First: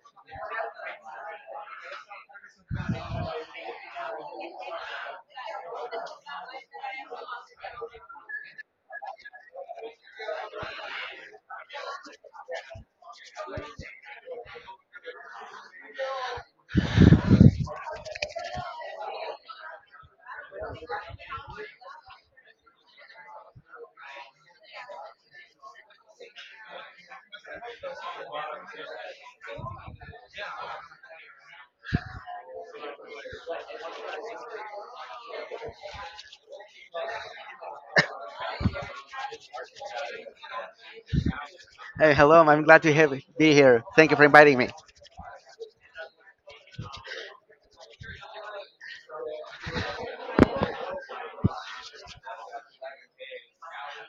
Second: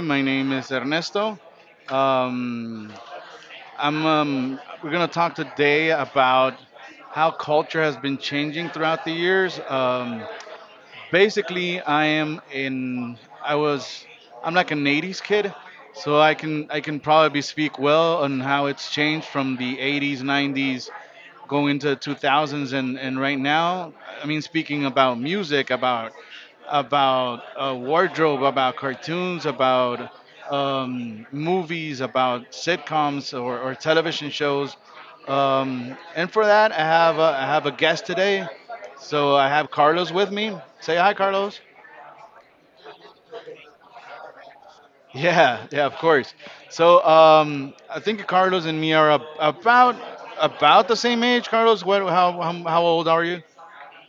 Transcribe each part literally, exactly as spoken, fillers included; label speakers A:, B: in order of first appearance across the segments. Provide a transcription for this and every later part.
A: My name is Ernesto. Um, I'm. Um, we're gonna talk today about how culture has been changing throughout the years. Um, basically, I am in I was I'm like an eighties kid, so i can I can probably speak well on how it's changed from the eighties, nineties, going into two thousands, and and right now. I mean, speaking about music, about about uh, wardrobe, about cartoons, about um, movies, about sitcoms or, or television shows. Um, and for that, i have a, I have a guest today, so I have Carlos with me. Say hi, Carlos.
B: Hey, hello. I'm glad to have be here. Thank you for inviting me.
A: Yeah, yeah, of course. So um, I think Carlos and me are ab- about about the same age. Carlos, what, how, how how old are you?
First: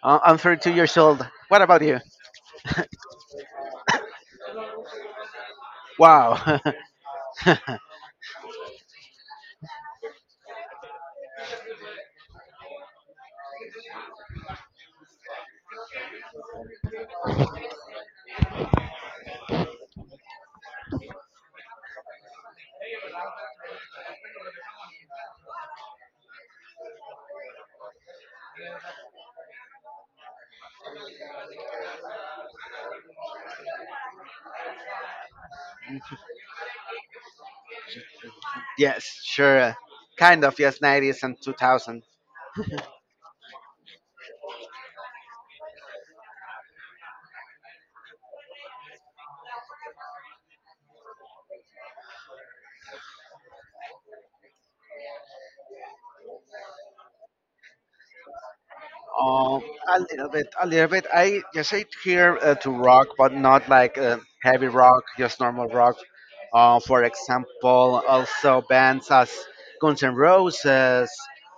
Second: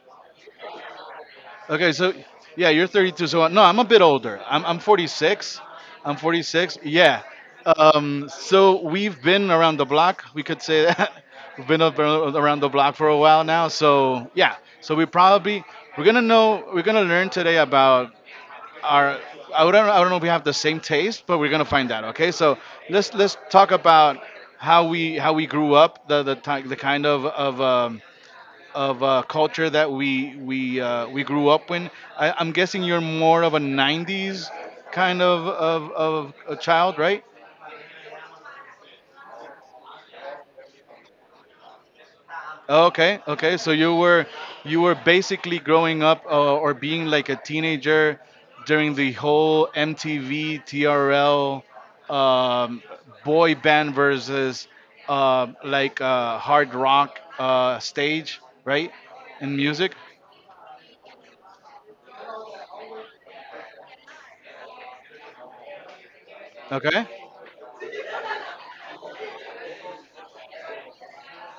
B: Uh, I'm thirty-two years old. What about
A: Okay,
B: you?
A: so yeah, you're thirty-two. So no, I'm a bit older. I'm I'm forty-six. I'm
B: Wow.
A: forty-six. Yeah. Um, so we've been around the block. We could say that we've been up around the block for a while now. So yeah. So we probably, we're gonna know we're gonna learn today about are I don't I don't know if we have the same taste, but we're gonna find out. Okay, so let's let's talk about how we how we grew up, the the ti- the kind of of um, of uh, culture that we we uh, we grew up in. I, I'm guessing you're more of a nineties kind of of, of a child, right?
B: Yes, sure. Kind of. Yes, nineties and two thousand.
A: Okay, okay. So you were, you were basically growing up uh, or being like a teenager during the whole M T V,T R L, um, boy band versus uh, like uh, hard rock uh, stage, right? And
B: Um,
A: music.
B: a little bit, a little bit. I just I here uh, to rock, but not like uh, heavy rock, just normal rock. Uh, for
A: Okay.
B: example, also bands as Guns N' Roses,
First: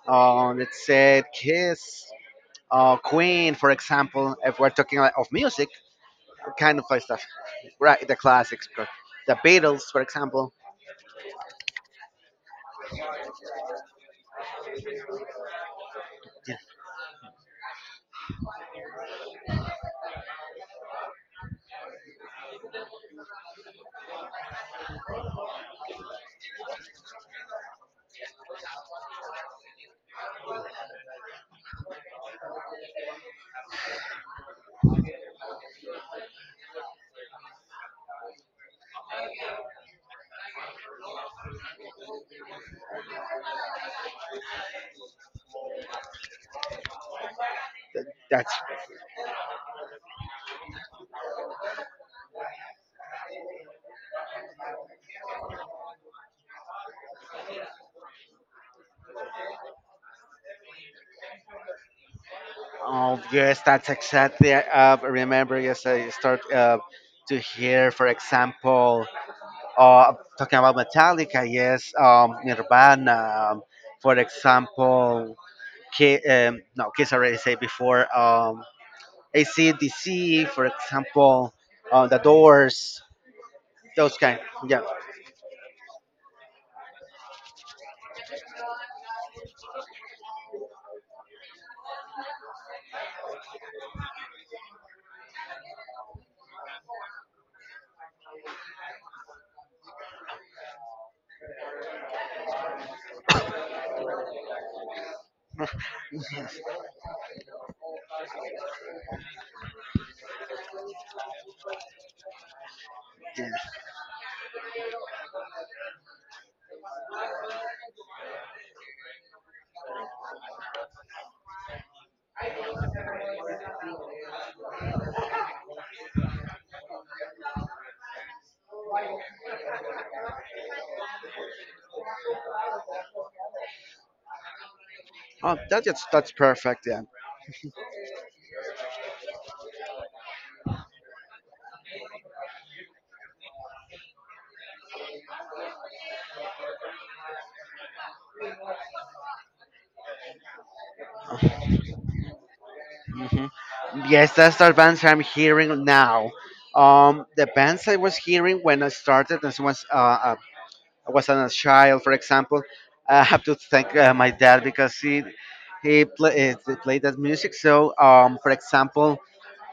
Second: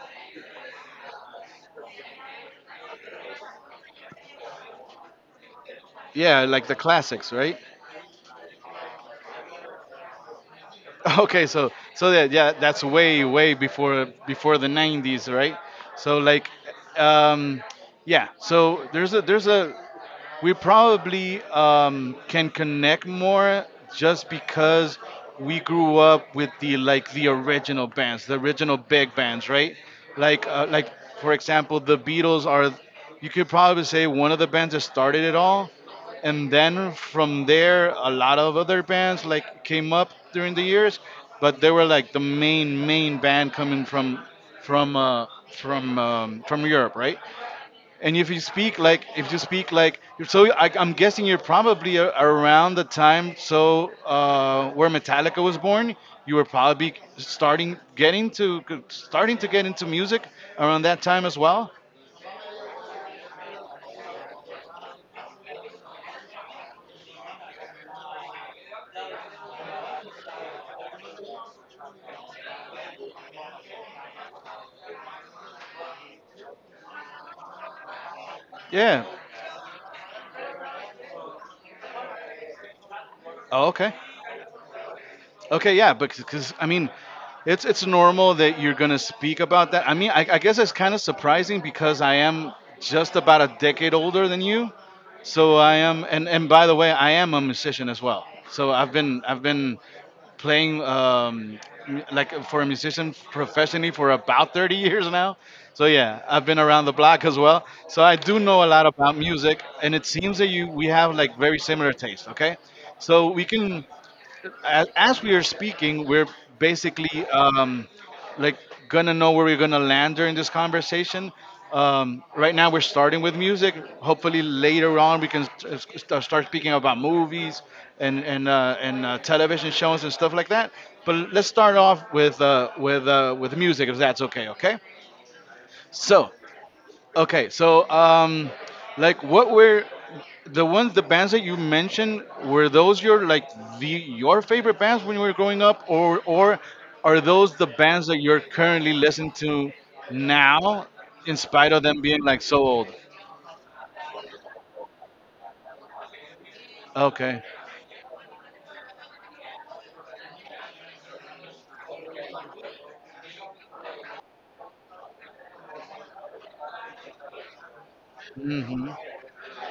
B: uh, let's say Kiss, uh, Queen, for example. If we're talking like, of music,
A: Yeah, like the
B: kind of like stuff.
A: classics, right?
B: Right, the classics, but the Beatles, for example.
A: Okay, so so that, yeah, that's way way before before the nineties, right? So like
B: Yeah,
A: um yeah, so there's a, there's a, we probably um, can connect more just because we grew up with the, like the original bands, the original big bands, right? Like uh, like for example, the Beatles are — you could probably say one of the bands that started it all, and then from there a lot of other bands like came up during the years, but they were like the main main band coming from from uh, from um, from Europe, right?
B: th-
A: And if you
B: that's
A: speak like, if you speak like, so I, I'm guessing you're probably a, around the time so uh, where Metallica was born. You were probably starting getting to starting to get into music around that time as well.
B: oh yes, that's exactly. Uh, remember, yes, I start uh, to hear, for example, uh, talking about Metallica. Yes, um, Nirvana. Um, for example, K, um, no, Kiss already said before. Um,
A: Yeah.
B: A C D C, for example, uh, the Doors.
A: Oh, okay.
B: Those kind. Yeah,
A: Okay, yeah, because I mean, it's it's normal that you're gonna speak about that. I mean, I, I guess it's kind of surprising because I am just about a decade older than you, so I am. And and by the way, I am a musician as well. So I've been I've been playing um, m- like for a musician professionally for about thirty years now. So yeah, I've been around the block as well. So I do know a lot about music, and it seems that you we have like very similar taste. Okay, so we
B: yeah.
A: can, as, as we are speaking, we're basically um, like gonna know where we're gonna land during this conversation. Um, right now, we're starting with music. Hopefully, later on, we can s- s- st- start speaking about movies and and uh, and uh, television shows and stuff like that. But let's start off with uh, with uh, with music, if that's okay. Okay.
B: Oh, that, that's that's
A: So
B: perfect. Yeah.
A: Okay, so um, like what were the ones the bands that you mentioned — were those your like the your favorite bands when you were growing up, or or are those the bands that you're currently listening to now, in spite of them being like so old?
B: Mhm. Yes, that's the bands I'm hearing now. Um,
A: Okay.
B: the bands I was hearing when I started, as was uh, uh, I was a child, for example, I have to thank uh, my dad because he he, play, eh, he played that music. So, um, for
A: Mm-hmm.
B: example,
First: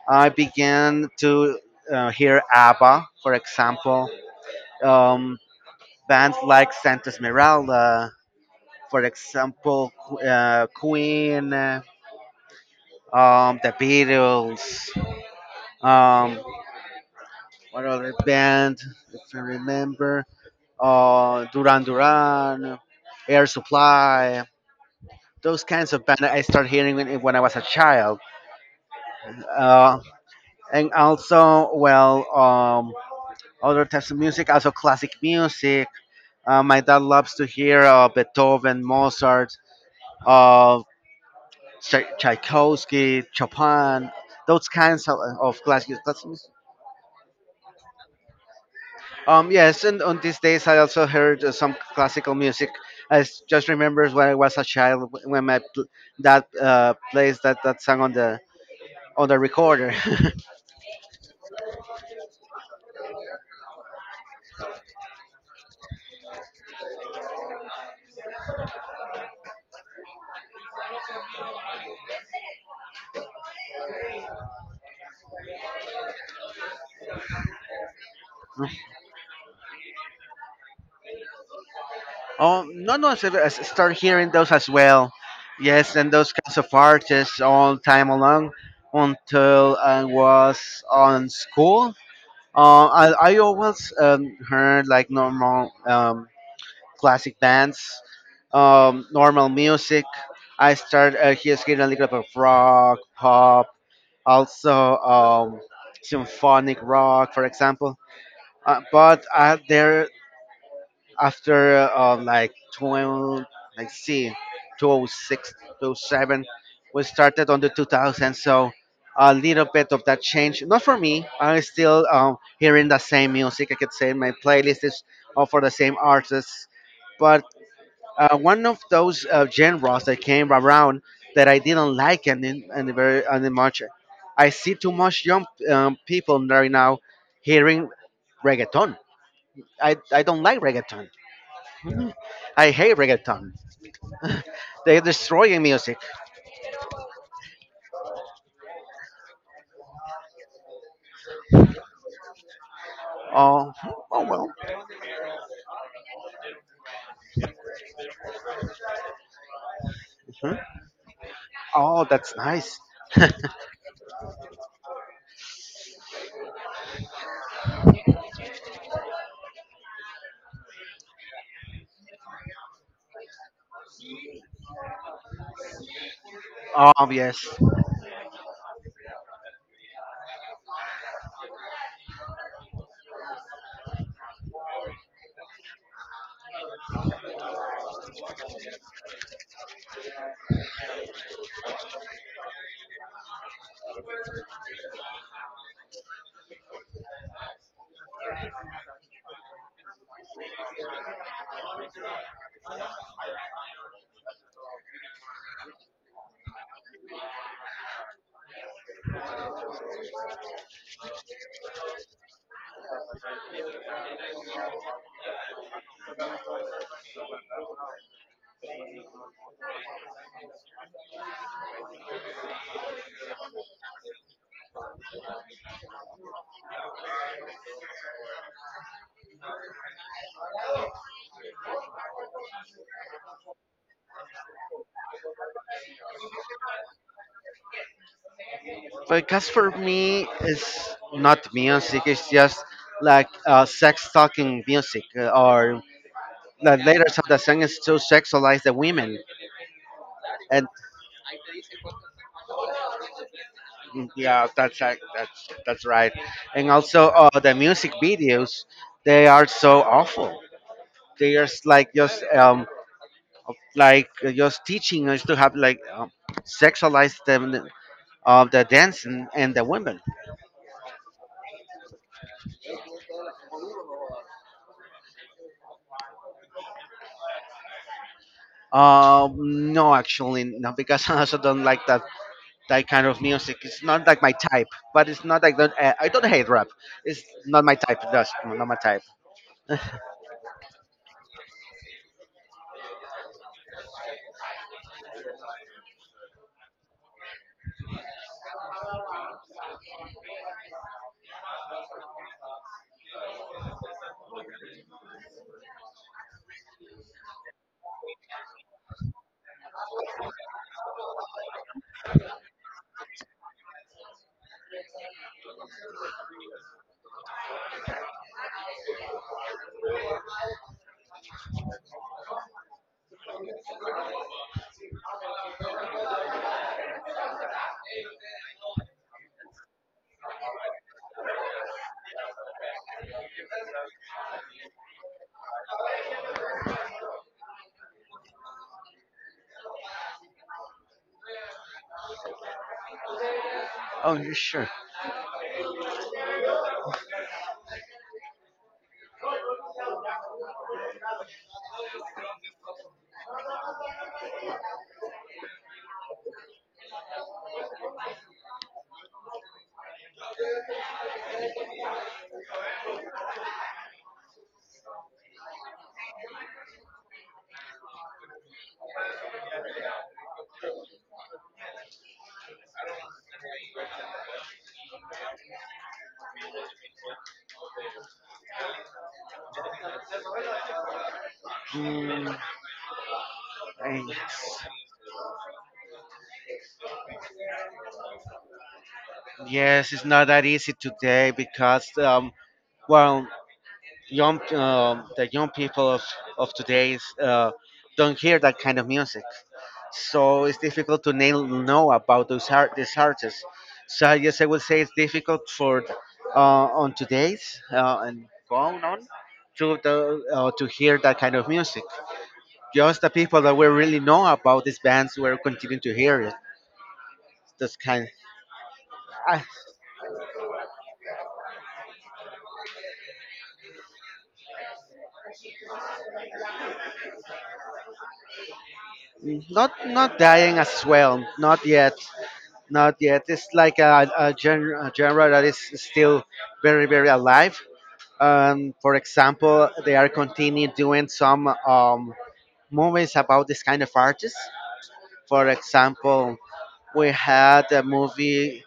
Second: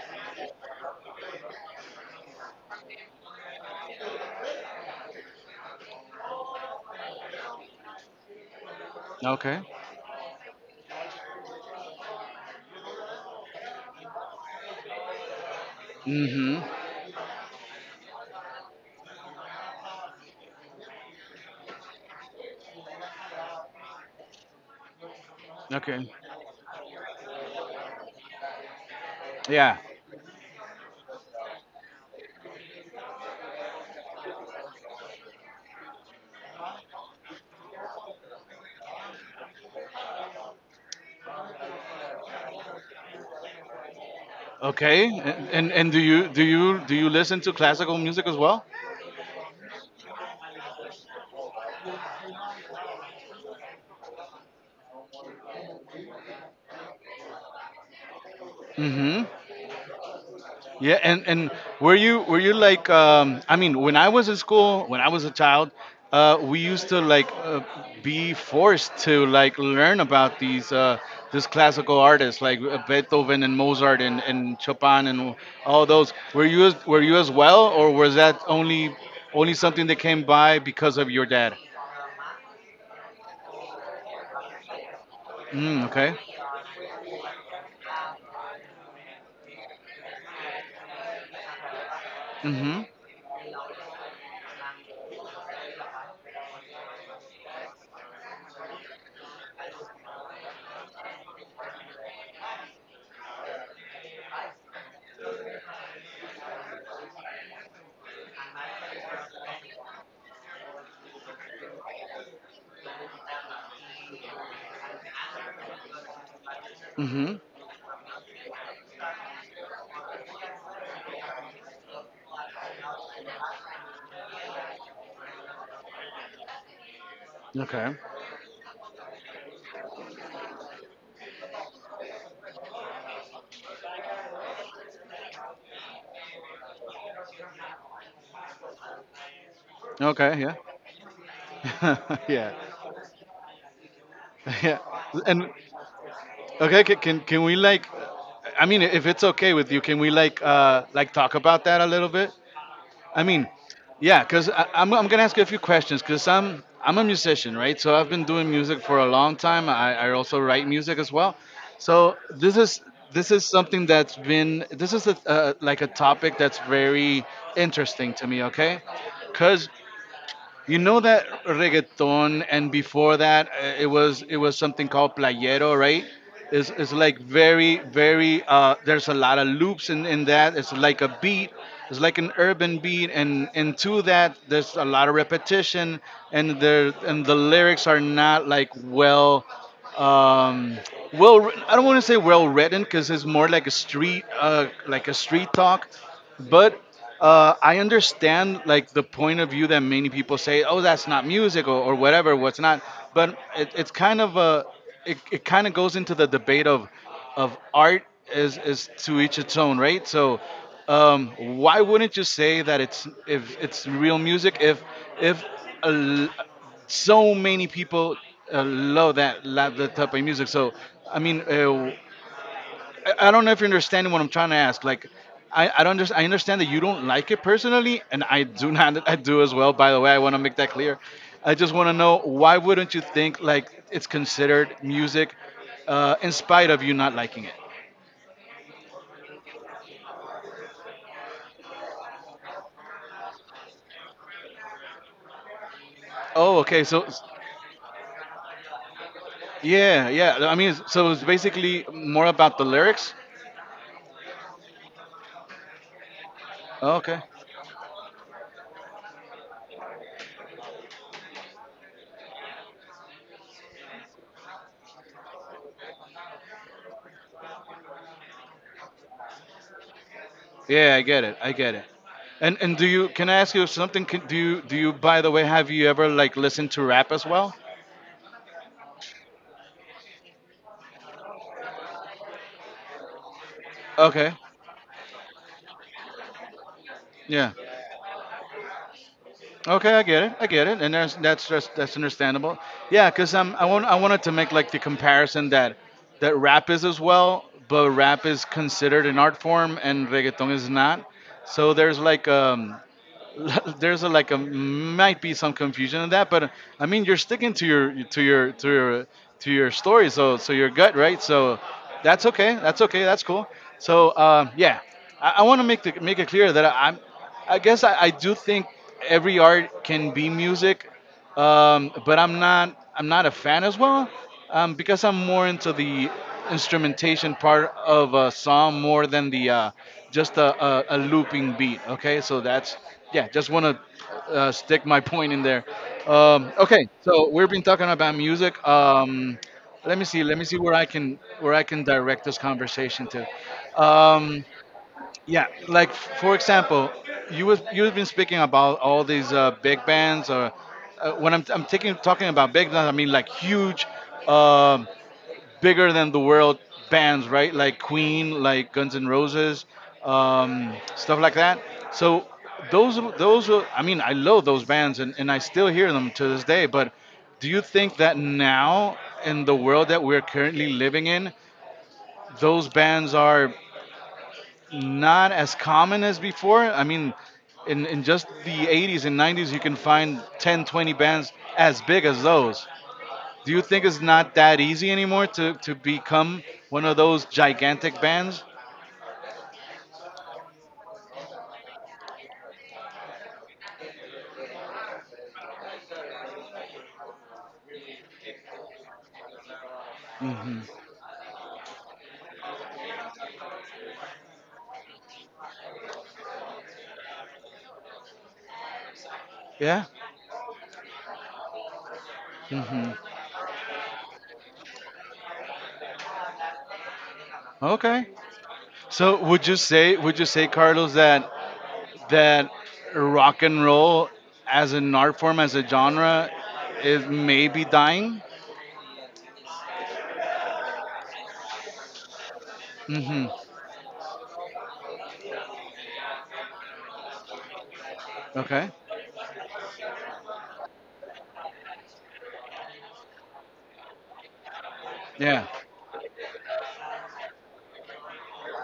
B: I began to uh, hear ABBA, for example, um, bands like Santa Esmeralda, for
A: Okay.
B: example, Qu- uh, Queen, uh, um, the Beatles. Um,
A: Mm-hmm.
B: What other band, if I remember? Uh, Duran Duran, Air Supply. Those kinds of
A: Okay.
B: bands I started hearing when, when I was a child.
A: Yeah.
B: Uh, and also, well, um, other types of music, also classic music. Uh, my dad loves to hear uh, Beethoven, Mozart, uh, Tchai- Tchaikovsky, Chopin, those kinds
A: Okay.
B: of,
A: And,
B: of
A: and and
B: classic.
A: do you,
B: classic
A: do you do you listen to classical music as well?
B: Um, yes, and on these days I also heard uh, some classical music. I s- just remember when I was a child w- when my pl- dad uh, plays that, that song on the on
A: Mm-hmm.
B: the recorder.
A: Yeah, and and were you, were you like um, I mean, when I was in school, when I was a child, uh, we used to like uh, be forced to like learn about these uh, these classical artists like uh, Beethoven and Mozart and, and Chopin and all those. Were you as- were you as well, or was that only only something that came by because of your dad?
B: Oh, no, no, so I s- start hearing those as well.
A: Mm,
B: Yes, and
A: okay.
B: those kinds of artists all time along until I was on school. Uh,
A: Mhm.
B: I, I always um, heard like normal um, classic dance, um, normal music. I started uh, here getting a little bit of rock, pop, also um, symphonic rock, for example. Uh, but uh, there, after uh, like twenty, let's see, twenty oh six, we
A: Mhm.
B: started on the two thousand, so a little bit of that change. Not for me, I'm still um, hearing the same music. I could say my playlist is all for the same artists, but
A: Okay.
B: uh, one of those uh, genres that came around that I didn't like and in, and very and much. I see too much young um, people right now hearing reggaeton. I, I
A: Okay.
B: don't
A: Yeah.
B: like reggaeton.
A: yeah.
B: I hate reggaeton.
A: Yeah.
B: They're
A: And
B: destroying music.
A: okay, can, can can we like, I mean, if it's okay with you, can we like uh like talk about that a little bit? I mean,
B: Oh,
A: yeah, cause I, am I'm gonna ask you a few questions, cause I'm I'm a musician, right? So I've been doing music for a long time. I, I also write
B: mhm.
A: music as well.
B: Oh,
A: So
B: that's
A: this
B: nice.
A: is, this is something that's been, this is a, uh, like a topic that's very interesting to me. Okay, cause you know that reggaeton, and before that, uh, it was, it was something called playero, right? It's, it's
B: Oh
A: like
B: yes,
A: very very. Uh, there's a lot of loops in, in that. It's like a beat. It's like an urban beat, and and to that, there's a lot of repetition, and there, and the lyrics are not like well. Um, well, I don't want to say well written because it's more like a street, uh, like a street talk, but uh, I understand like the point of view that many people say, oh, that's not music or, or whatever, what's not. But it, it's kind of a, it, it kind of goes into the debate of, of art is, is to each its own, right? So um, why wouldn't you say that it's, if it's real music, if if a l so many people uh, love that, love that type of music? So I mean, uh, I I don't know if you're understanding what I'm trying to ask. Like, I, I don't, just I understand that you don't like it personally, and I do not. I do as well. By the way, I want to make that clear. I just want to know why wouldn't you think like it's considered music, uh, in spite of you not liking it?
B: because for me, it's not music. It's just like uh, sex talking music, uh, or
A: Oh,
B: the
A: okay. So,
B: lyrics of the song is to sexualize the women,
A: yeah, yeah. I
B: and
A: mean, so it's basically more about the lyrics.
B: Mm, yeah, that's ac- that's that's right. And also,
A: Okay.
B: uh, the music videos, they are so awful. They are s- like just um like uh, just teaching us to have like um, sexualize them of the dance and, and the women.
A: Yeah, I get it. I get it. And and do you? Can I ask you something? Can, do you, do you? By the way, have you ever like listened to rap as well?
B: Um, no, actually, no, because I also don't like that that kind of music. It's not like my
A: Okay.
B: type, but it's not like that. I I don't hate rap. It's
A: Yeah.
B: not my type. That's not my type.
A: Okay, I get it. I get it, and that's that's just, that's understandable. Yeah, because um, I want, I wanted to make like the comparison that that rap is as well, but rap is considered an art form and reggaeton is not. So there's like um there's a, like a, might be some confusion in that, but I mean you're sticking to your, to your to your to your story, so so your gut, right? So that's okay, that's okay, that's cool. So um, yeah, I, I want to make the, make it clear that I, I'm, I guess I, I do think every art can be music, um, but I'm not I'm not a fan as well, um, because I'm more into the instrumentation part of a song more than the uh, just a, a, a looping beat. Okay, so that's, yeah, just want to uh, stick my point in there. Um, okay, so we've been talking about music. Um, let me see, let me see where I can, where I can direct this conversation to.
B: Oh, yeah,
A: Um,
B: sure.
A: yeah, like f- for example, you was you've been speaking about all these uh, big bands, or uh, when I'm I'm taking, talking about big bands, I mean like huge, um, bigger than the world bands, right? Like Queen, like Guns N' Roses, um, stuff like that. So those those are — I mean I love those bands and, and I still hear them to this day. But do you think that now, in the world that we're currently living in, those bands are not as common as before. I mean, in, in just the eighties and nineties, you can find ten, twenty bands as big as
B: Mm,
A: those. Do you think it's not that
B: I-
A: easy anymore to, to become one of those gigantic bands?
B: yes, it's not that easy today because, um, well, young um, the young people of of today's uh, don't hear that kind of music, so it's difficult to nail, know about those art these artists. So I guess I would say it's difficult for uh, on today's uh, and going on to
A: Yeah.
B: the, uh, to hear that kind of music.
A: Hmm.
B: Just the people that we really know about these bands were continuing to hear it. This kind.
A: Okay. So
B: I,
A: would you say, would you say, Carlos, that that rock and roll, as an art form, as a genre, is maybe dying?
B: Mm, Not not dying as well. Not yet. Not yet.
A: Hmm.
B: It's like a, a, gen- a genre that is still very very alive.
A: Okay.
B: Um, for example, they are continuing doing some um, movies about this kind of artists. For
A: Yeah.
B: example, we had a movie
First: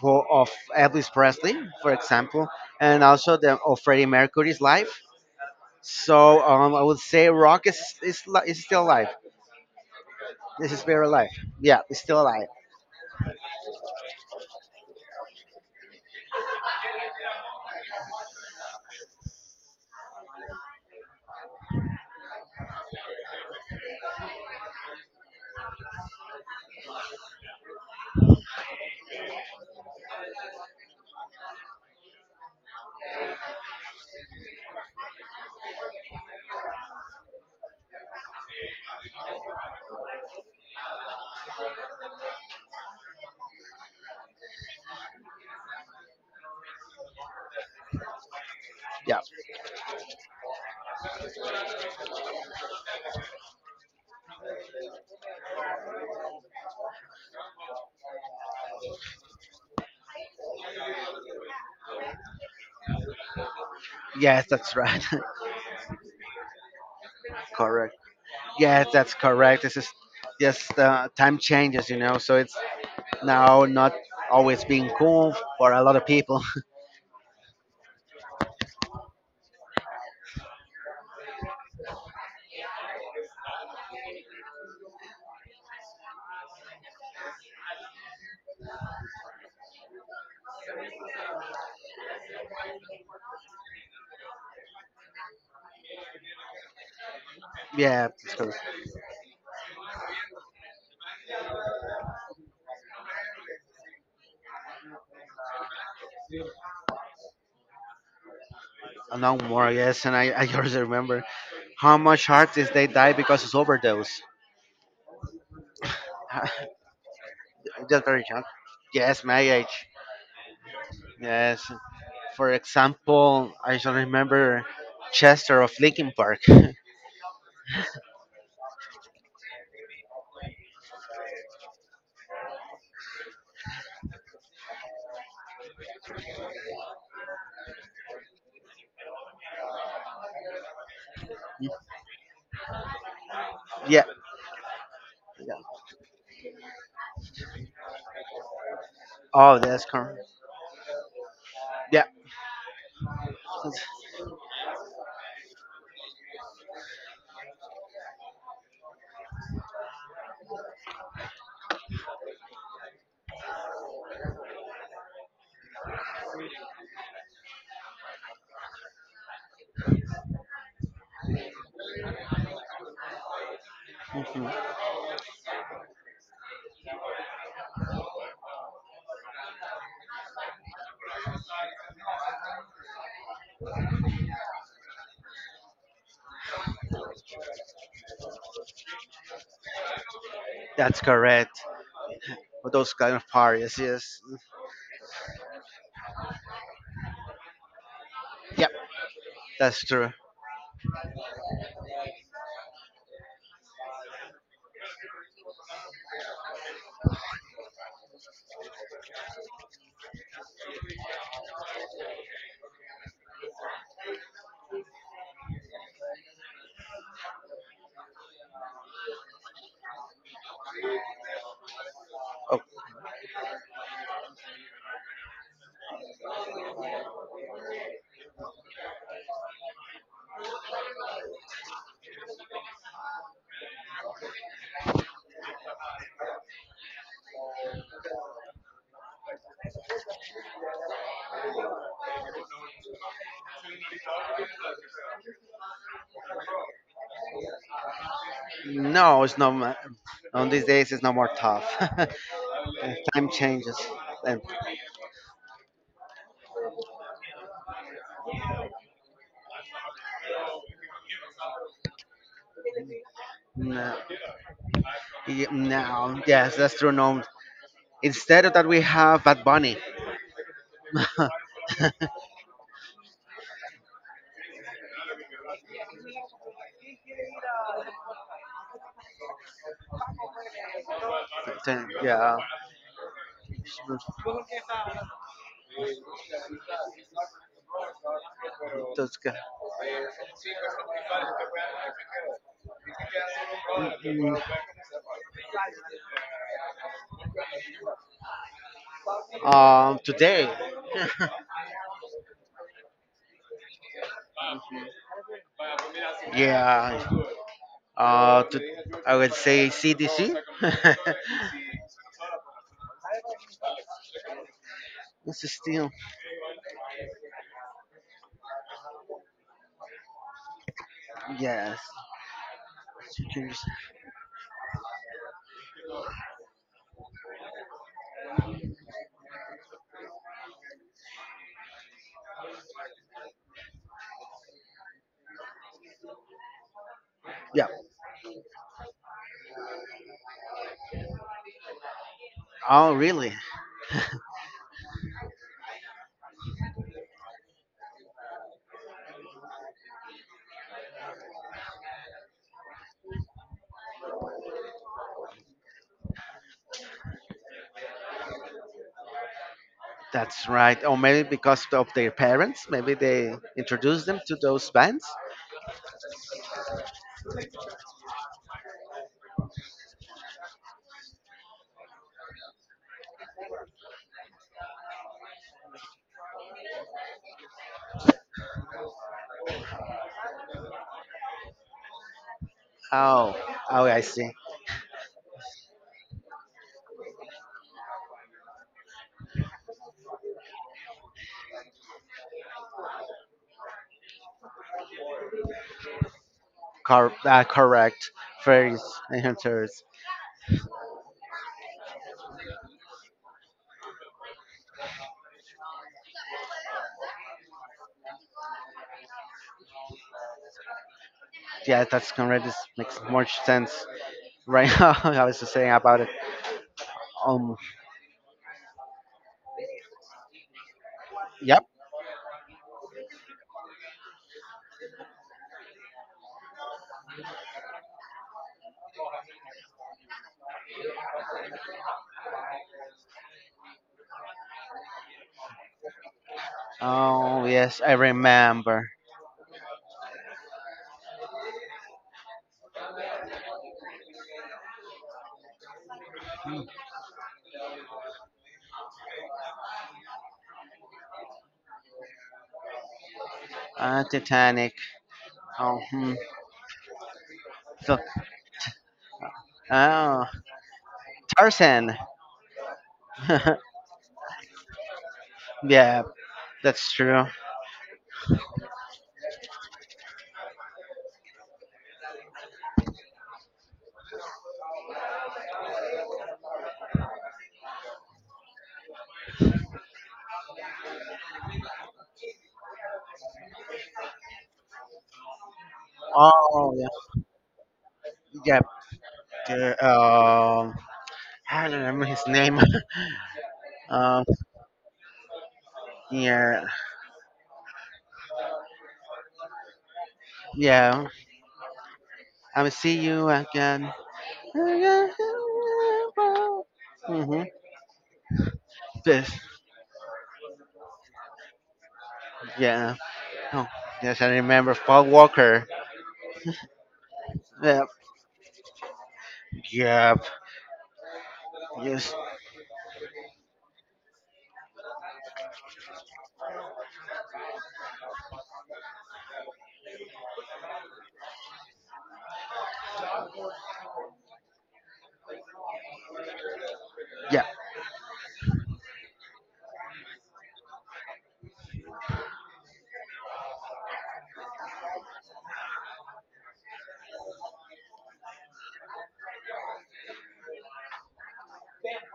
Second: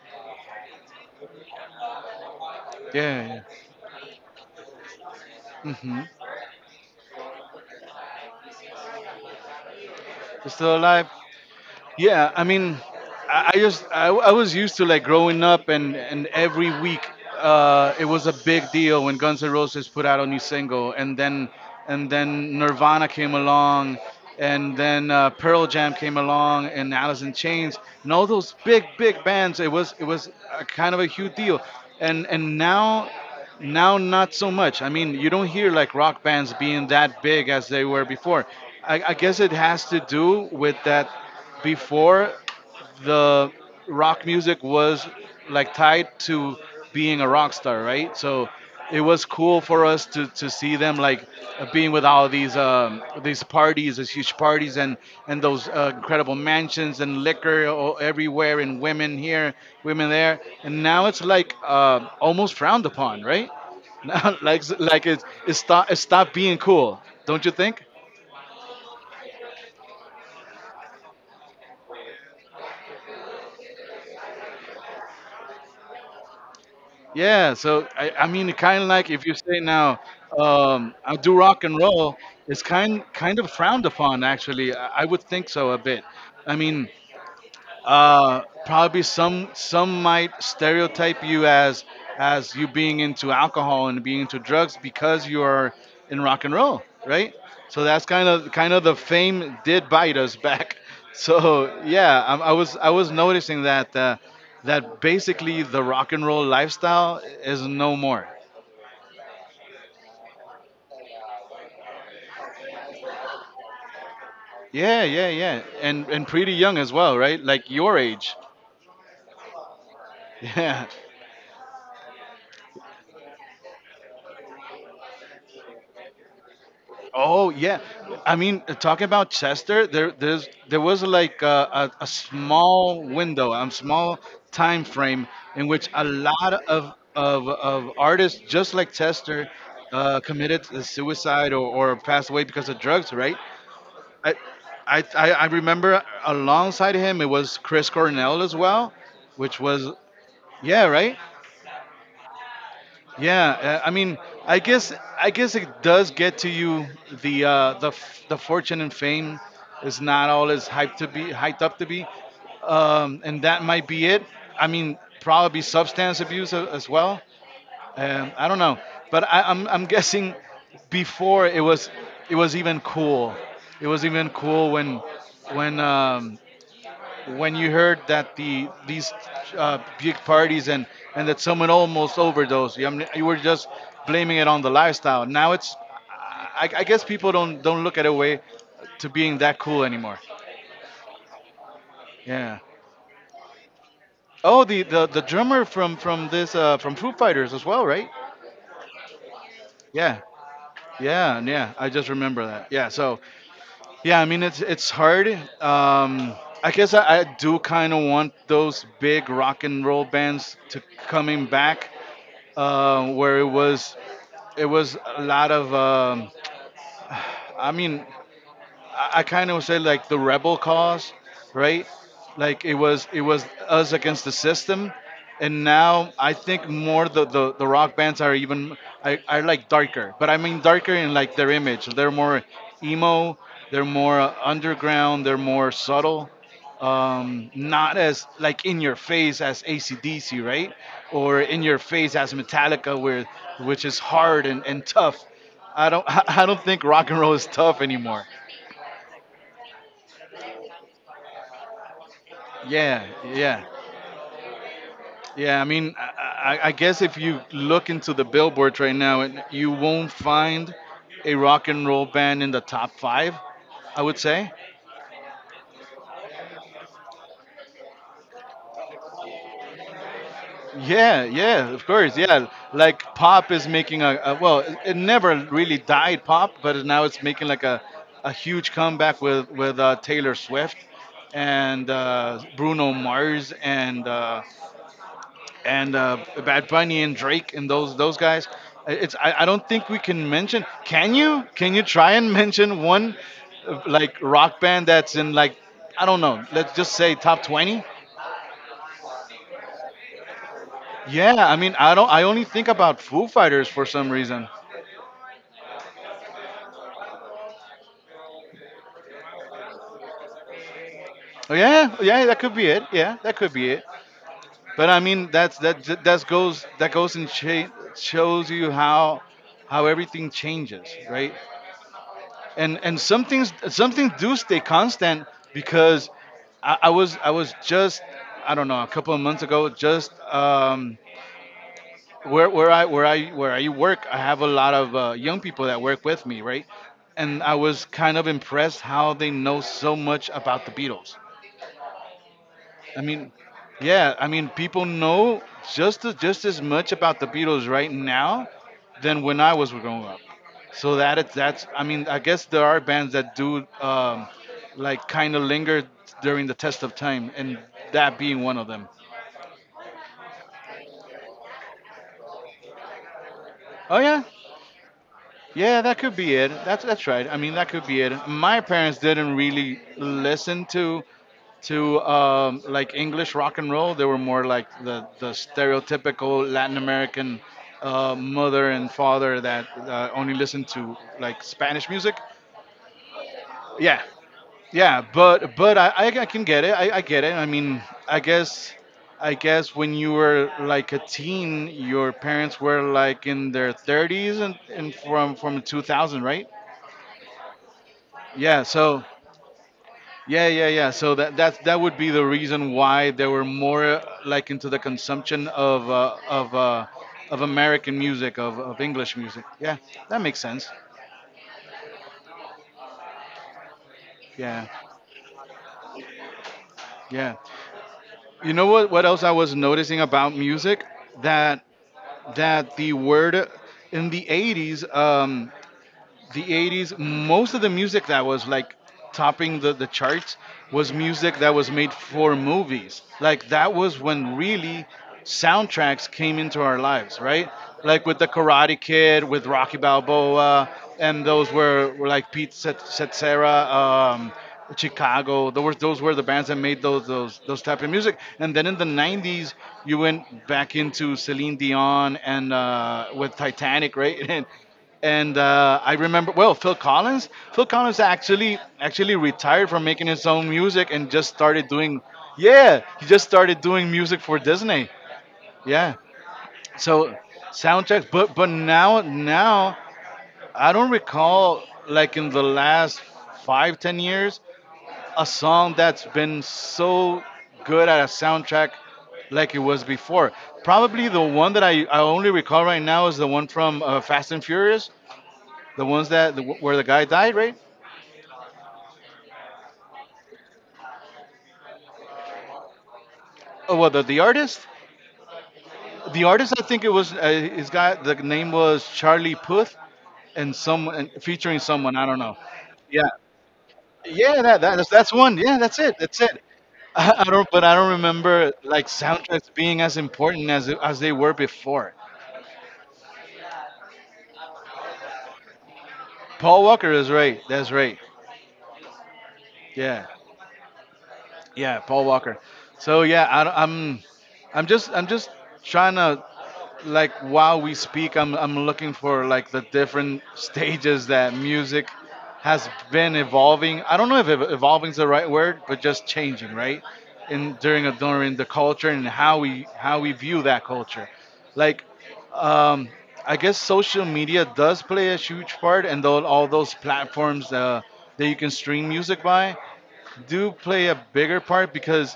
B: for of Elvis Presley, for example, and also
A: Yeah,
B: the of Freddie Mercury's life.
A: yeah. Hmm.
B: So um, I would say rock is is, li- is still alive.
A: It's
B: This
A: still
B: is very
A: alive.
B: alive. Yeah, it's still
A: Yeah, I
B: alive.
A: mean, I, I just I, I was used to like growing up, and and every week uh, it was a big deal when Guns N' Roses put out a new single, and then, and then Nirvana came along, and then uh, Pearl Jam came along, and Alice in Chains, and all those big big bands. It was, it was a kind of a huge deal, and and now, now not so much. I mean, you don't hear like rock bands being that big as they were before. I, I guess it has to do with that before the rock music was like tied to being a rock star, right? So it
B: Yeah.
A: was cool for us to, to see them like being with all these um, these parties, these huge parties, and and those uh, incredible mansions and liquor o- everywhere, and women here, women there, and now it's like uh, almost frowned upon, right? Now,
B: Yes,
A: like
B: that's right.
A: like it, it stop it stopped being cool, don't you think?
B: Correct. Yes, that's correct. This is just uh, time changes, you know. So it's now not always being cool for a lot of people.
A: Yeah, so I, I mean, kind of like if you say now, um, I do rock and roll, it's kind kind of frowned upon. Actually, I, I would think so a bit. I mean, uh, probably some some might stereotype you as as you being into alcohol and being into drugs because you are in rock and roll, right? So that's
B: Yeah,
A: kind of kind of the fame did bite us back. So yeah, I, I was I was noticing that uh, that basically the rock and roll lifestyle is no more.
B: a lot more. Yes, and I, I just remember how much artists they die because of overdose.
A: Yeah, yeah, yeah, and and pretty young as well, right? Like your
B: Just very
A: age.
B: young. Yes, my age.
A: Yeah.
B: Yes. For example, I just remember Chester of Linkin Park.
A: Oh yeah, I mean, talking about Chester, there there's there was like a, a, a small window, a small time frame in which a lot of of, of artists just like Chester uh, committed suicide or, or passed away because of drugs, right?
B: Yeah.
A: I, I I I remember alongside him it was Chris Cornell as well,
B: Oh,
A: which
B: that's
A: was
B: correct.
A: yeah, right.
B: Yeah.
A: Yeah, uh, I mean, I guess I guess it does get to you the uh, the f- the fortune and fame is not all as hyped to be hyped up to be, um, and that might be it. I mean, probably substance abuse a- as well. Um, I don't know, but I, I'm I'm guessing before it was it was even cool. It was even
B: Mhm.
A: cool when when um, when you heard that the these uh, big parties and and that someone almost overdosed? You, I mean, you were just blaming it on the lifestyle. Now it's, I, I guess people don't don't look at a way to being that cool anymore.
B: That's correct.
A: Yeah.
B: Those kind of parties. Yes,
A: Oh, the the, the drummer from from this uh, from Foo Fighters as well, right?
B: yep, that's true.
A: Yeah. Yeah, and yeah, I just remember that. Yeah, so yeah, I mean it's it's hard. Um, I guess I, I do kind of want those big rock and roll bands to coming back um, where it was it was a lot of um, I mean I, I kind of say like the rebel cause, right?
B: Oh,
A: Like it was it was us against the system, and now I think more the the, the rock bands are even I are like darker, but I mean darker in like their image. They're more emo, they're more uh, underground, they're more subtle. Um, not as like in your face as A C D C, right? Or in your face as Metallica, where which is hard and, and tough. I don't I don't think rock and roll is tough anymore.
B: no, it's no. ma- On these days, it's no more tough. Uh,
A: Yeah,
B: Time
A: yeah,
B: changes. And
A: yeah. I mean, I, I I guess if you look into the billboards right now, and you won't find a rock and roll band in the top five.
B: no,
A: I would say.
B: y- no, yes, that's true. No, instead of that, we have Bad Bunny.
A: Yeah, yeah, of course, yeah. Like pop is making a, a well, it it never really died pop, but now it's making like a, a huge comeback with with uh, Taylor Swift and
B: Then, yeah,
A: uh, Bruno Mars and uh, and uh, Bad Bunny and Drake and those those guys. It's
B: those
A: I,
B: guy-
A: I don't think we can mention. Can you can you try and mention one uh, like
B: Mm,
A: rock band that's in like I don't know. Let's just say top twenty.
B: mm. Um, today.
A: Yeah, I mean I don't I only think about Foo Fighters for some reason.
B: Yeah, uh, to, I would say C D C.
A: Oh, Yeah, yeah, that could be it. Yeah, that could be it. But I mean that's that
B: Still,
A: that goes that goes and cha- shows you how how everything changes, right?
B: yes.
A: And and some things some things do stay constant because I, I was I was just I don't know a couple of months ago just um, where where I where I where I work I have a lot of uh, young people that work with me right and I
B: Yeah.
A: was kind of impressed how they know so much about the Beatles
B: Oh,
A: I mean,
B: really?
A: yeah, I mean, people know just as, just as much about the Beatles right now than when I was growing up. So that it's that's I mean, I guess there are bands that do um, like kind of linger during the test of time, and that being one of them.
B: That's right. Or maybe because of their parents, maybe they
A: Oh
B: introduced them
A: yeah,
B: to those bands.
A: Yeah, that could be it. That's that's right. I mean, that could be it. My parents didn't really listen to to um, like English rock and roll. They were more like the the stereotypical Latin American uh, mother and father that uh, only listened to like Spanish music.
B: Oh, oh,
A: Yeah,
B: I see.
A: yeah, but but I, I I can get it. I, I get it. I mean, I guess I guess when you were like a teen, your parents were like in their thirties and, and from from two thousand, right?
B: Cor- uh, correct.
A: Yeah,
B: Fairies
A: so
B: and hunters.
A: yeah, yeah, yeah. So that that that would be the reason why they were more uh, like into the consumption of uh, of uh, of American music, of, of English music. Yeah, that makes sense.
B: Yeah, that's correct. This makes more sense
A: Yeah,
B: right now. I was just saying about it.
A: yeah.
B: Um,
A: You know what? What else I was noticing about music that
B: yep.
A: that the word in the eighties. Um, the eighties most of the music that was like topping the, the charts was music that was made for movies like that was when really soundtracks came into our lives
B: Oh
A: right
B: yes, I
A: like with the Karate
B: remember.
A: Kid with Rocky Balboa and those were, were like Pete Cetera, um, Chicago those, were, those were the bands that made those, those those type of music and then in the nineties you went back into Celine Dion and uh, with Titanic
B: Uh,
A: right and
B: Titanic.
A: and
B: Oh,
A: uh, I
B: hmm.
A: remember well Phil Collins. Phil
B: So
A: Collins actually actually retired from making
B: Oh,
A: his own music and just started
B: Tarzan.
A: doing yeah he just started doing music for Disney. Yeah,
B: Yeah, that's
A: so
B: true.
A: soundtracks, but but now now I don't recall like in the last five ten years a song that's been so good at a soundtrack like it was before. Probably the one that I, I only recall right now is the one from uh, Fast and Furious the ones that the,
B: Oh,
A: where the
B: yeah,
A: guy died, right?
B: yeah. the- Um, I don't remember his name.
A: Oh, well, the, the
B: um,
A: artist. The artist, I
B: yeah,
A: think it was uh, his guy. The name was Charlie Puth, and some
B: yeah.
A: and featuring someone I don't know.
B: I will see
A: Yeah,
B: you again.
A: yeah, that, that that's, that's one. Yeah, that's it. That's it. I, I
B: Mm-hmm.
A: don't, but I don't remember like
B: This,
A: soundtracks being as important as as they were before.
B: yeah. Oh, yes, I remember Paul Walker.
A: Paul Walker is right. That's
B: Yeah,
A: right. Yeah.
B: yeah.
A: Yeah, Paul
B: Yes,
A: Walker. So yeah, I, am I'm just, I'm just trying to, like, while we speak, I'm, I'm looking for like the different stages that music has been evolving. I don't know if ev- evolving is the right word, but just changing, right?
B: yeah.
A: In during a, during the culture and how we how we view that culture, like, um, I guess social media does play a huge part, and tho- all those platforms uh, that you can stream music by do play a bigger part because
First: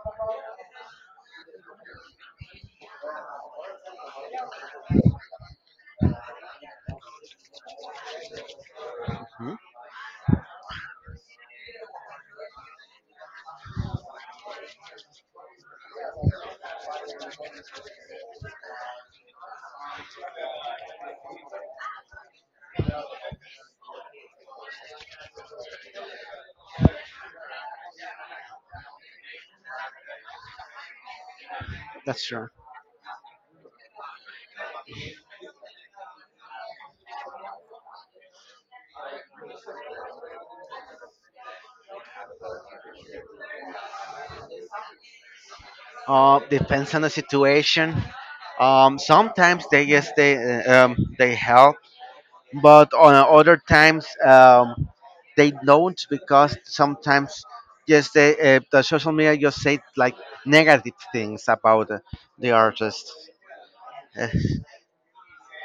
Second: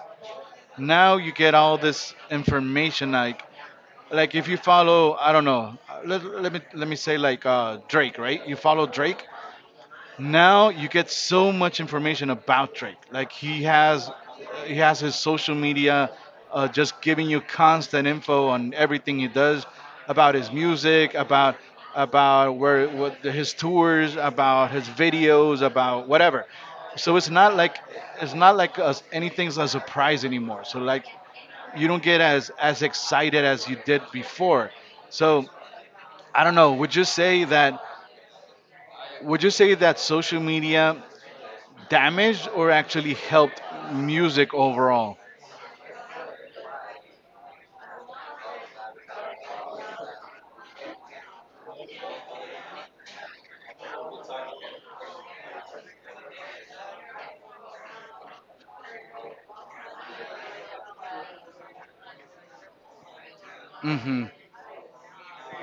A: now you get all this information like like if you follow I don't know uh, let, let me let me say like uh Drake right you follow Drake
B: Hmm.
A: now you get so much information about Drake. Like he has, he has his social media, uh, just giving you constant info on everything he does, about his music, about about where what the, his tours, about his videos, about whatever. So it's not like it's not like us anything's a surprise anymore. So like you don't get
B: That's true.
A: as as excited as you did before. So I don't know. Would you say that? Would you say that social media damaged or actually helped music overall?
B: Uh, depends on the situation. Um, sometimes they yes they uh, um they help but on other times um, they don't because sometimes just the, uh, the social media just say like negative things about uh, the artist.
A: Hmm.
B: Uh,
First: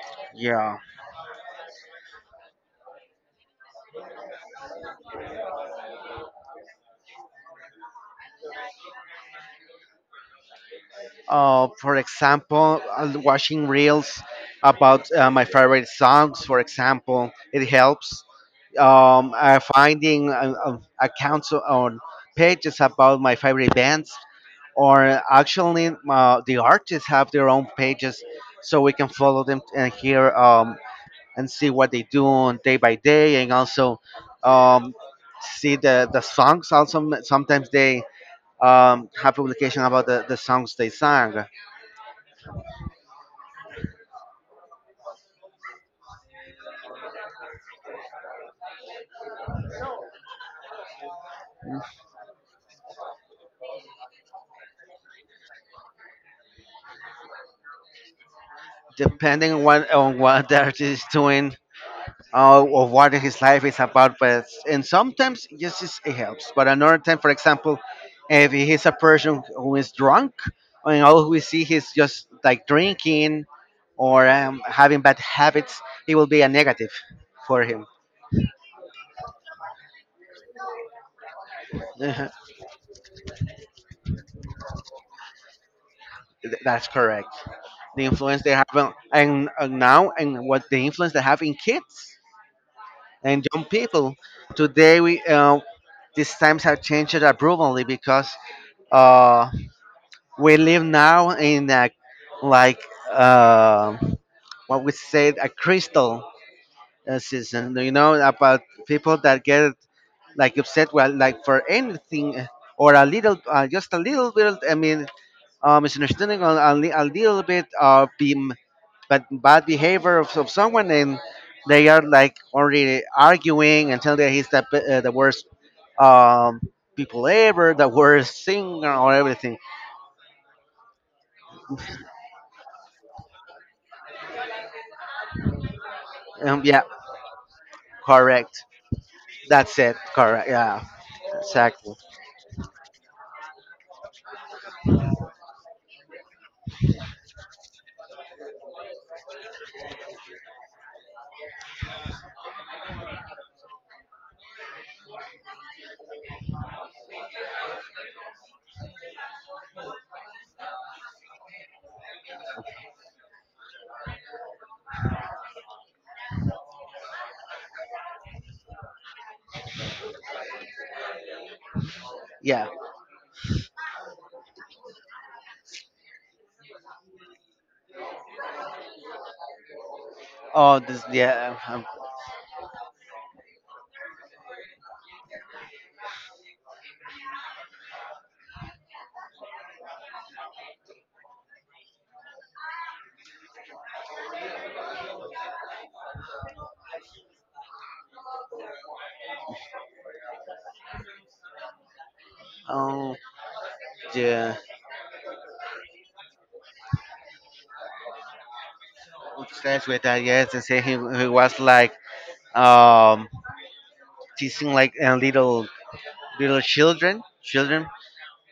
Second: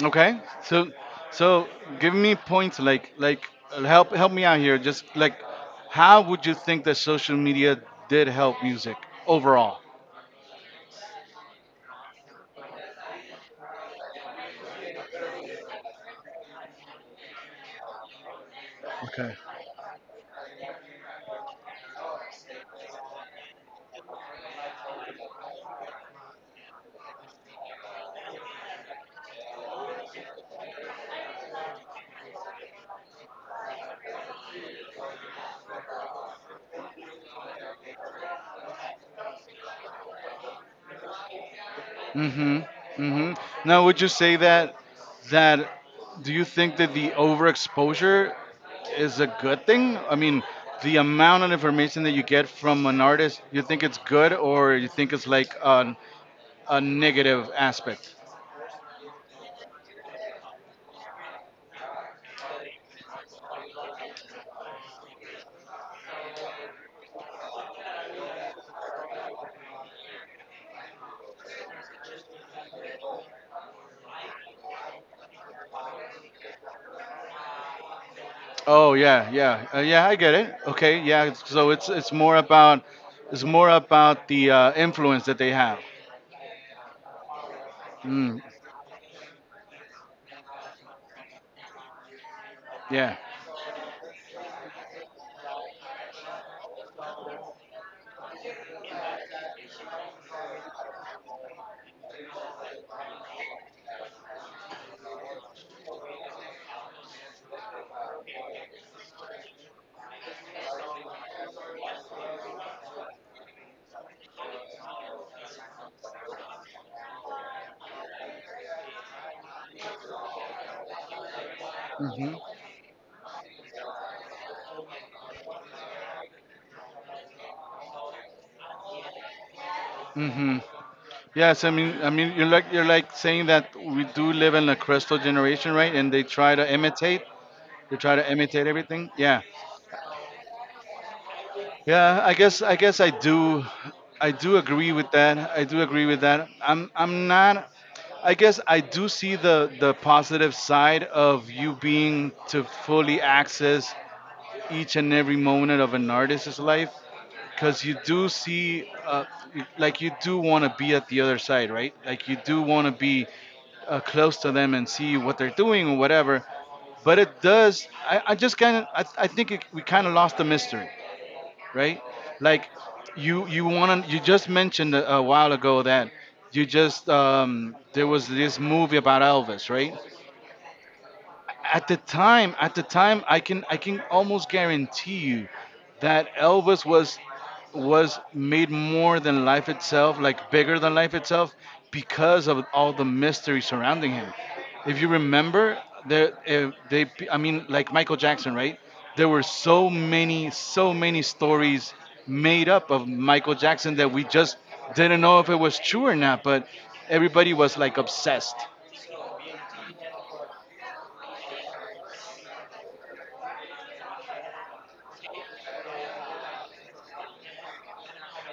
A: Okay.
B: yeah.
A: So, so give me points like like uh, help help me out here. Just like, how would you think that social media did help music overall?
B: Uh, for example, uh, watching reels about uh, my favorite songs, for example, it helps. Um,
A: Okay.
B: uh, finding uh, uh, accounts on pages about my favorite bands, or actually uh, the artists have their own pages so we can follow them and hear um, and see what they do on day by day and also um, see the, the songs also sometimes they um, have publication about the, the songs they sang
A: Mm-hmm. Mm-hmm. Now, would you say that that do you think that the overexposure is a good thing? I mean, the amount of information that you get from an artist, you think it's good or you think it's like uh, a negative aspect.
B: depending on what, on what the artist is doing uh, of what his life is about. But and sometimes yes, yes, it helps. But another time, for example, if he's a person who is drunk, and all we see is just like drinking or um, having bad habits, it will be a negative for him.
A: Oh yeah, yeah, uh, yeah. I get it. Okay, yeah. it's- So it's it's more about it's more about the uh, influence that they have.
B: That's correct. The
A: Mm,
B: influence they have on, and, and now and what the influence they have in kids
A: yeah.
B: and young people today. We uh, these times have changed abruptly because. Uh, we live now in a like uh, what we said a crystal uh, season you know about people that get like upset well like for anything uh, or a little uh, just a little bit I mean uh, misunderstanding or a, li- a little bit of being but bad behavior of, of someone and they are
A: Mhm.
B: like already arguing and tell that he's the, be- uh, the worst um, people ever the worst singer or everything
A: Mhm. Yes, I mean, I mean, you're like you're like saying that we do live in a crystal generation, right? And they try
B: um,
A: to
B: yeah
A: imitate. They try to
B: correct.
A: imitate everything. Yeah.
B: That's it. Correct. Yeah. Exactly.
A: Yeah, I guess I guess I do I do agree with that. I do agree with that. I'm I'm not I guess I do see the the positive side of you being to fully access each and every moment of an artist's life because you do see uh, like you do want to be at the other side, right? Like you do want to be uh, close to them and see what they're doing or whatever. But it does. I, I just kind of I, I think it, we kind of lost the mystery, right? Like
B: Yeah.
A: you you want to you just mentioned a, a while ago that you just um, there was this movie about Elvis, right?
B: Oh, this. Yeah. Um,
A: At the time, at the time, i can i can almost guarantee you that Elvis was was made more than life itself, like bigger than life itself, because of all the mystery surrounding him. If you remember there if they I mean, like Michael Jackson, right? There were so many so many stories made up of
B: oh,
A: Michael Jackson that we just
B: yeah.
A: didn't know if it was true or not, but everybody was like obsessed.
B: Obsessed with that. Yes, and say he, he was like um teasing like uh, little little children, children,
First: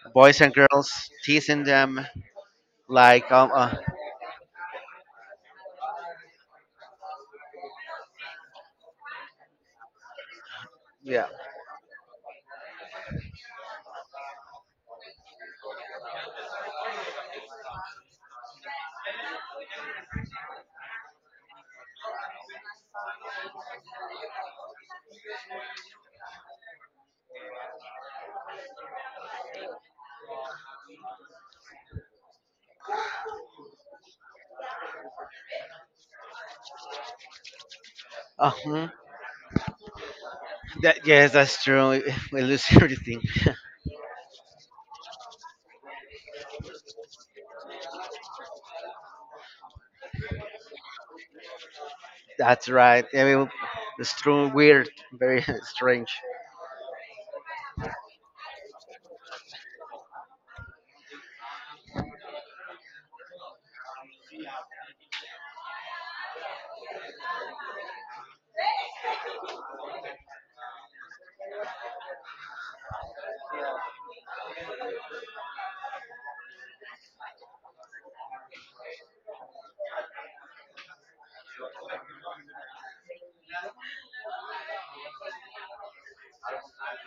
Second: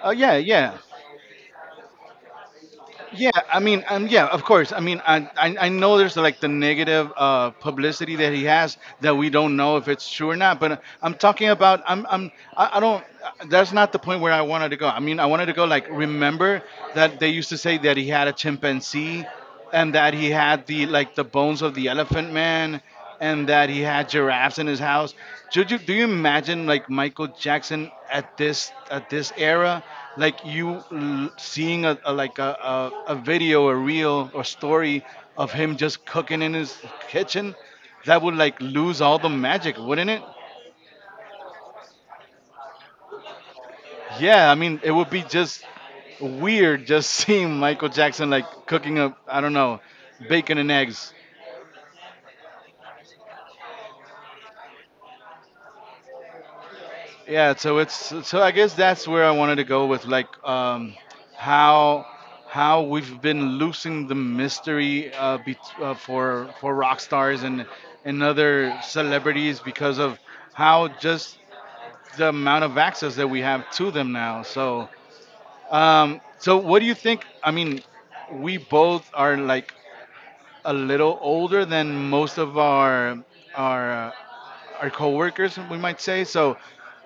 A: Oh, yeah,
B: boys and
A: yeah.
B: girls, teasing them like
A: Yeah,
B: um
A: I
B: uh,
A: mean, um, yeah, of course. I mean, I, I I know there's like the negative uh, publicity that he has that we don't know if it's true or not. But uh, I'm
B: yeah.
A: talking about I'm I'm I, I don't. uh, That's not the point where I wanted to go. I mean, I wanted to go like, remember that they used to say that he had a chimpanzee, and that he had the like the bones of the elephant man, and that he had giraffes in his house. Do you, do you imagine like Michael Jackson at this at this era, like you l- seeing a, a like a, a, a video, a reel or story of him just cooking in his kitchen, that would like
B: Uh-huh.
A: lose all the magic, wouldn't it?
B: That yes, that's true. We lose everything.
A: Yeah, I mean, it would be just weird, just seeing Michael Jackson like cooking up, I don't know, bacon and eggs.
B: That's right. Yeah, we- will- it's true. Weird. Very strange
A: Yeah, so it's, so I guess that's where I wanted to go with like, um, how how we've been losing the mystery uh, bet uh, for for rock stars and and other celebrities because of how just the amount of access that we have to them now. So um, so what do you think? I mean, we both are like a little older than most of our our our coworkers, we might say. So,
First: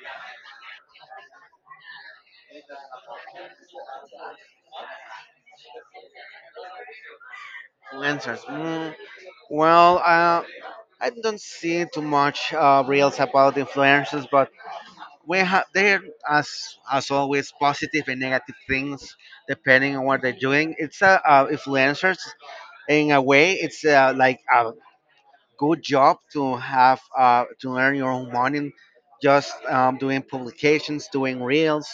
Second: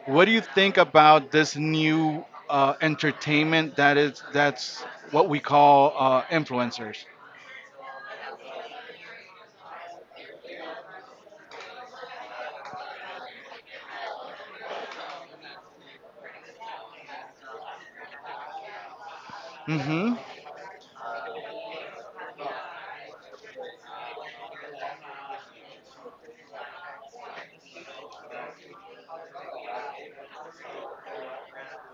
A: what do you think about this new uh, entertainment that is that's what we call uh, influencers?
B: answers. Mm, well, uh, I don't see too much uh, reels about influencers, but we have they're as as always positive and negative things depending on
A: Mm-hmm.
B: what they're doing. It's uh, uh, influencers in a way. It's uh, like a good job to have uh, to earn your own money, just um, doing publications, doing reels,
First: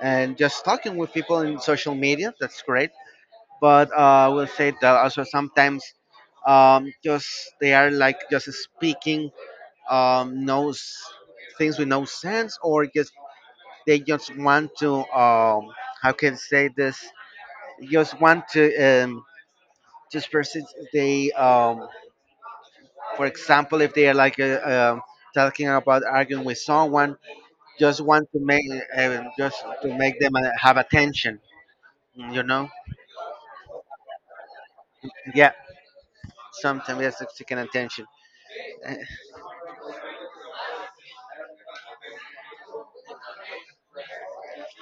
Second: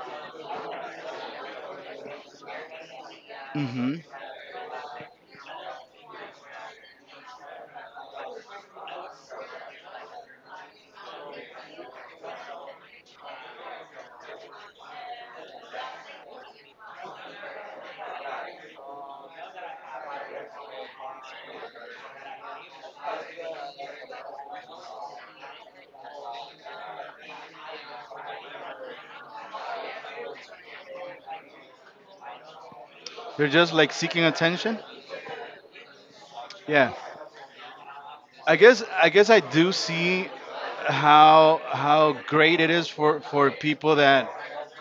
B: and just talking with people in social media. That's great. But
A: Mm-hmm.
B: uh, I will say that also sometimes um, just they are like just speaking um, knows things with no sense or just they just want to um, how can I say this just want to um, just persist they um, for example if they are like uh, um talking about arguing with someone just want to make uh, just to make them uh, have attention you know
A: They're just like seeking attention.
B: yeah
A: Yeah.
B: sometimes that's seeking attention.
A: I guess
B: Uh,
A: I guess I do see how how great it is for for people that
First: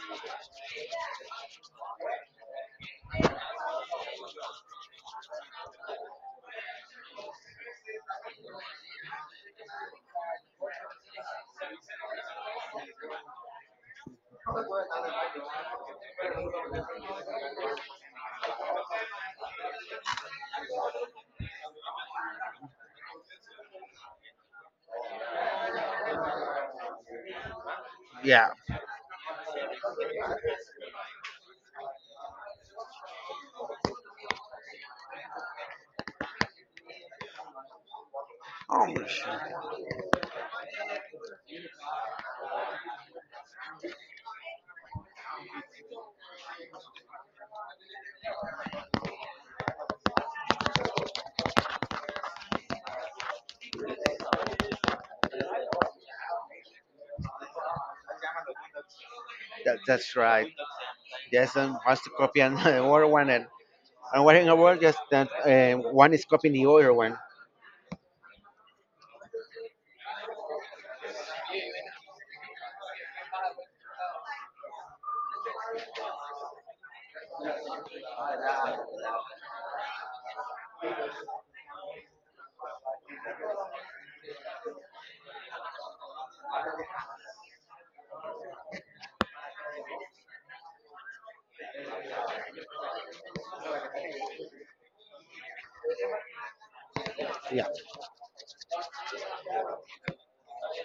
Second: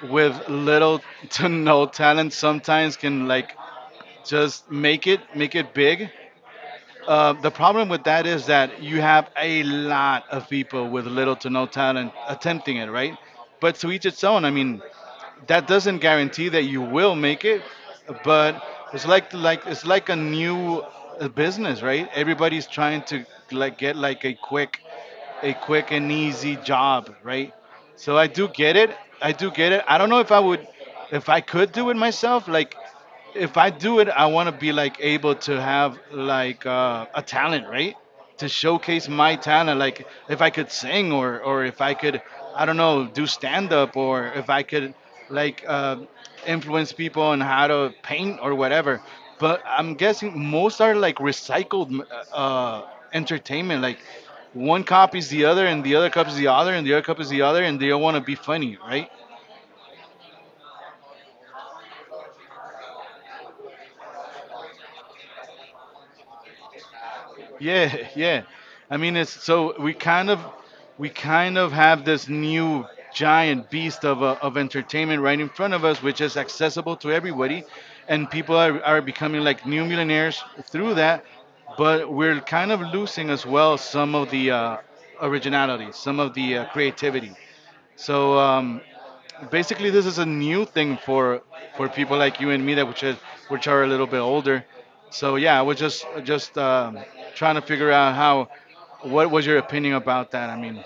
A: with little to no talent sometimes can like just make it make it big. Uh, the problem with that is that you have a lot of people with little to no talent attempting it, right? But to each its own. I mean, that doesn't guarantee that you will make it, but it's like like it's like a new uh, business, right? Everybody's trying to like get like a quick, a quick and easy job, right? So I
B: yeah
A: do get it. I do get it. I don't know if I would, if I could do it myself. Like, if I do it, I want to be like able to have like uh, a talent, right? To
B: oh,
A: showcase my
B: shit.
A: talent, like if I could sing, or or if I could, I don't know, do stand up, or if I could like uh, influence people on how to paint or whatever. But I'm guessing most are like recycled uh, uh, entertainment, like one copies the other and the other copies the other and the other copies the other, and they all want to be funny, right?
B: that, that's right. Yes and wants to copy another one and I'm working a world just that uh, one is copying the other one.
A: Yeah, yeah. I mean, it's so we kind of we kind of have this new giant beast of uh, of entertainment right in front of us, which is accessible to everybody, and people are are becoming like new millionaires through that. But we're kind of losing as well some of the uh, originality, some of the uh, creativity. So um, basically this is a new thing for for people like you and me that which is which are a little bit older. So yeah, i was just just um, trying to
B: Yeah.
A: figure out how what was your opinion about that. I mean,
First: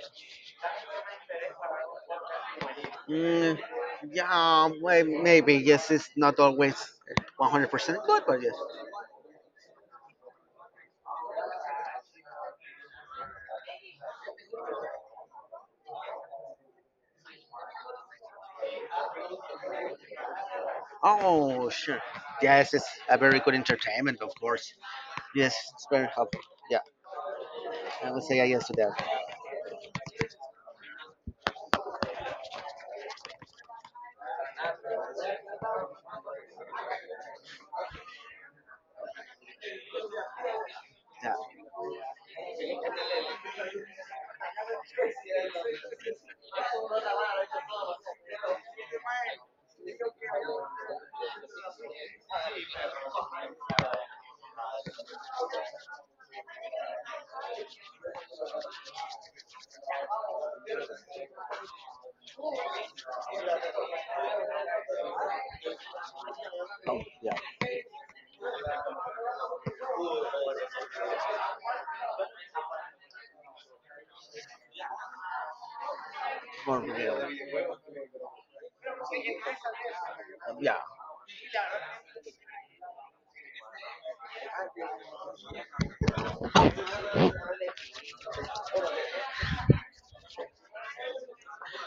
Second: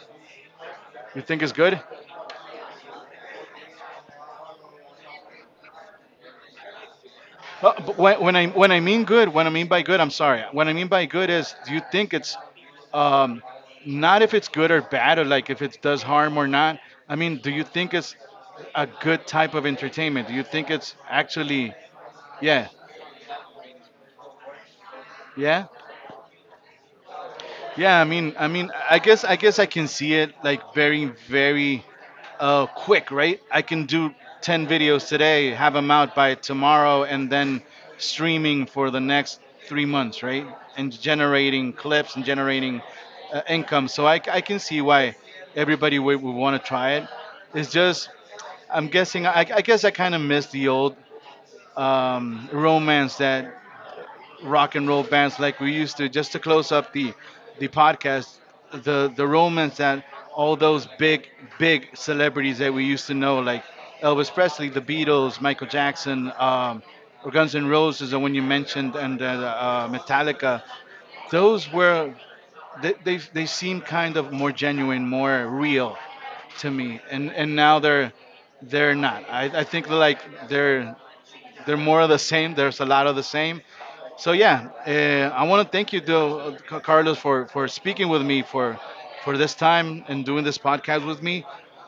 A: you think it's good?
B: Mm, yeah, um, well, maybe. Yes, it's not always
A: Uh, but
B: one hundred percent
A: when,
B: good,
A: when
B: but
A: i
B: yes.
A: when i mean good, when I mean by good, I'm sorry, when I mean by good is, do you think it's um, not if it's good or bad or like if it does harm or not. I mean, do you think it's a good type of entertainment? Do you think it's
B: Oh,
A: actually,
B: sure.
A: yeah,
B: Yes, it's a very good entertainment, of course. Yes,
A: yeah.
B: it's very helpful. Yeah,
A: Yeah, I
B: I would
A: mean,
B: say
A: I
B: yes
A: mean,
B: to that.
A: I guess, I guess I can see it like very, very uh, quick, right? I can do ten videos today, have them out by tomorrow, and then streaming for the next three months, right? And
B: Yeah.
A: generating clips and generating uh, income. So I, I can see why everybody would, would want to try it. It's just, I'm guessing, I, I guess I kind of miss the old um, romance that rock and roll bands like we used to, just to close up the the podcast, the the romance that all those big big celebrities that we used to know like Elvis Presley, the Beatles, Michael Jackson, um,
B: Oh,
A: or Guns
B: yeah.
A: N' Roses, the one you mentioned, and uh, uh, Metallica. Those were, they, they they seem kind of more genuine, more real to
B: More
A: me. and
B: real.
A: and now they're they're not, I, I think like
B: Yeah.
A: they're they're more of the same. There's a lot of the same. So yeah, uh, I want to thank you, though, Ca- Carlos, for for speaking with me for for this time and doing this podcast with me.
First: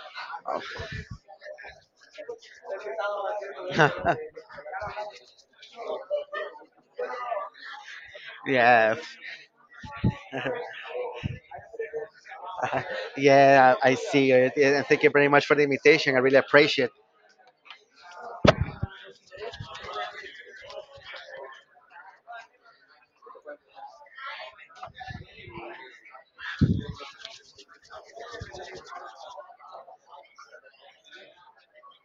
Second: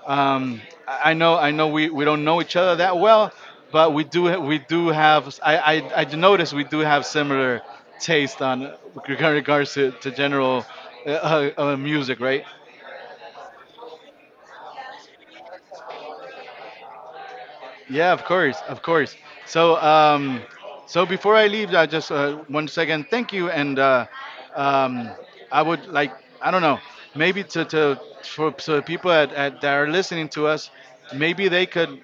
A: Um, I I know I know we, we don't know each other that well,
B: Yeah.
A: but we do, we do have, I I, I noticed we do have similar taste on
B: Yes.
A: regard- regards to, to general uh, uh, uh, music, right?
B: Yeah, I see it. Yeah, and thank you very much for the invitation. I really appreciate it.
A: Yeah, of course, of course. So, um, so before I leave, I just uh, one second. Thank you, and uh, um, I would like, I don't know, maybe to to for so people at, at, that are listening to us, maybe they could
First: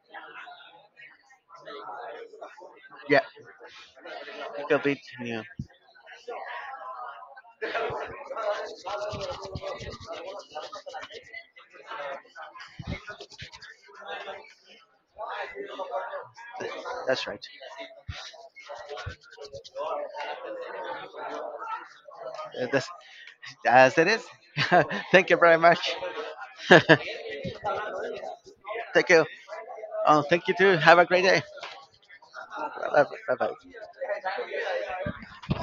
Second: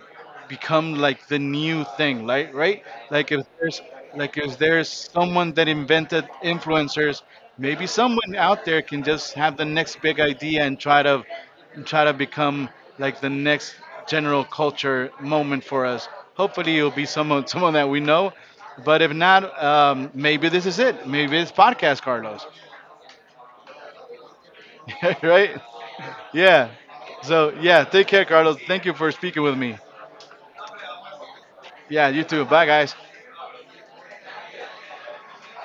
A: become like the new thing, like, right?
B: Yeah.
A: Like if there's, like if
B: It could
A: there's
B: be, yeah.
A: someone that invented influencers, maybe someone out there can just have the next big idea and try to, and try to become like the next general culture moment for us. Hopefully, it'll be
B: That's right.
A: someone someone that we know. But if not, um, maybe this is it. Maybe it's podcast, Carlos.
B: Uh, That's, as it is. Thank you
A: Right?
B: very much.
A: Yeah.
B: Thank
A: So yeah, take care, Carlos. Thank you for
B: you.
A: speaking with me.
B: Oh, thank you too. Have a great day.
A: Yeah, you too. Bye,
B: Bye
A: guys.
B: bye.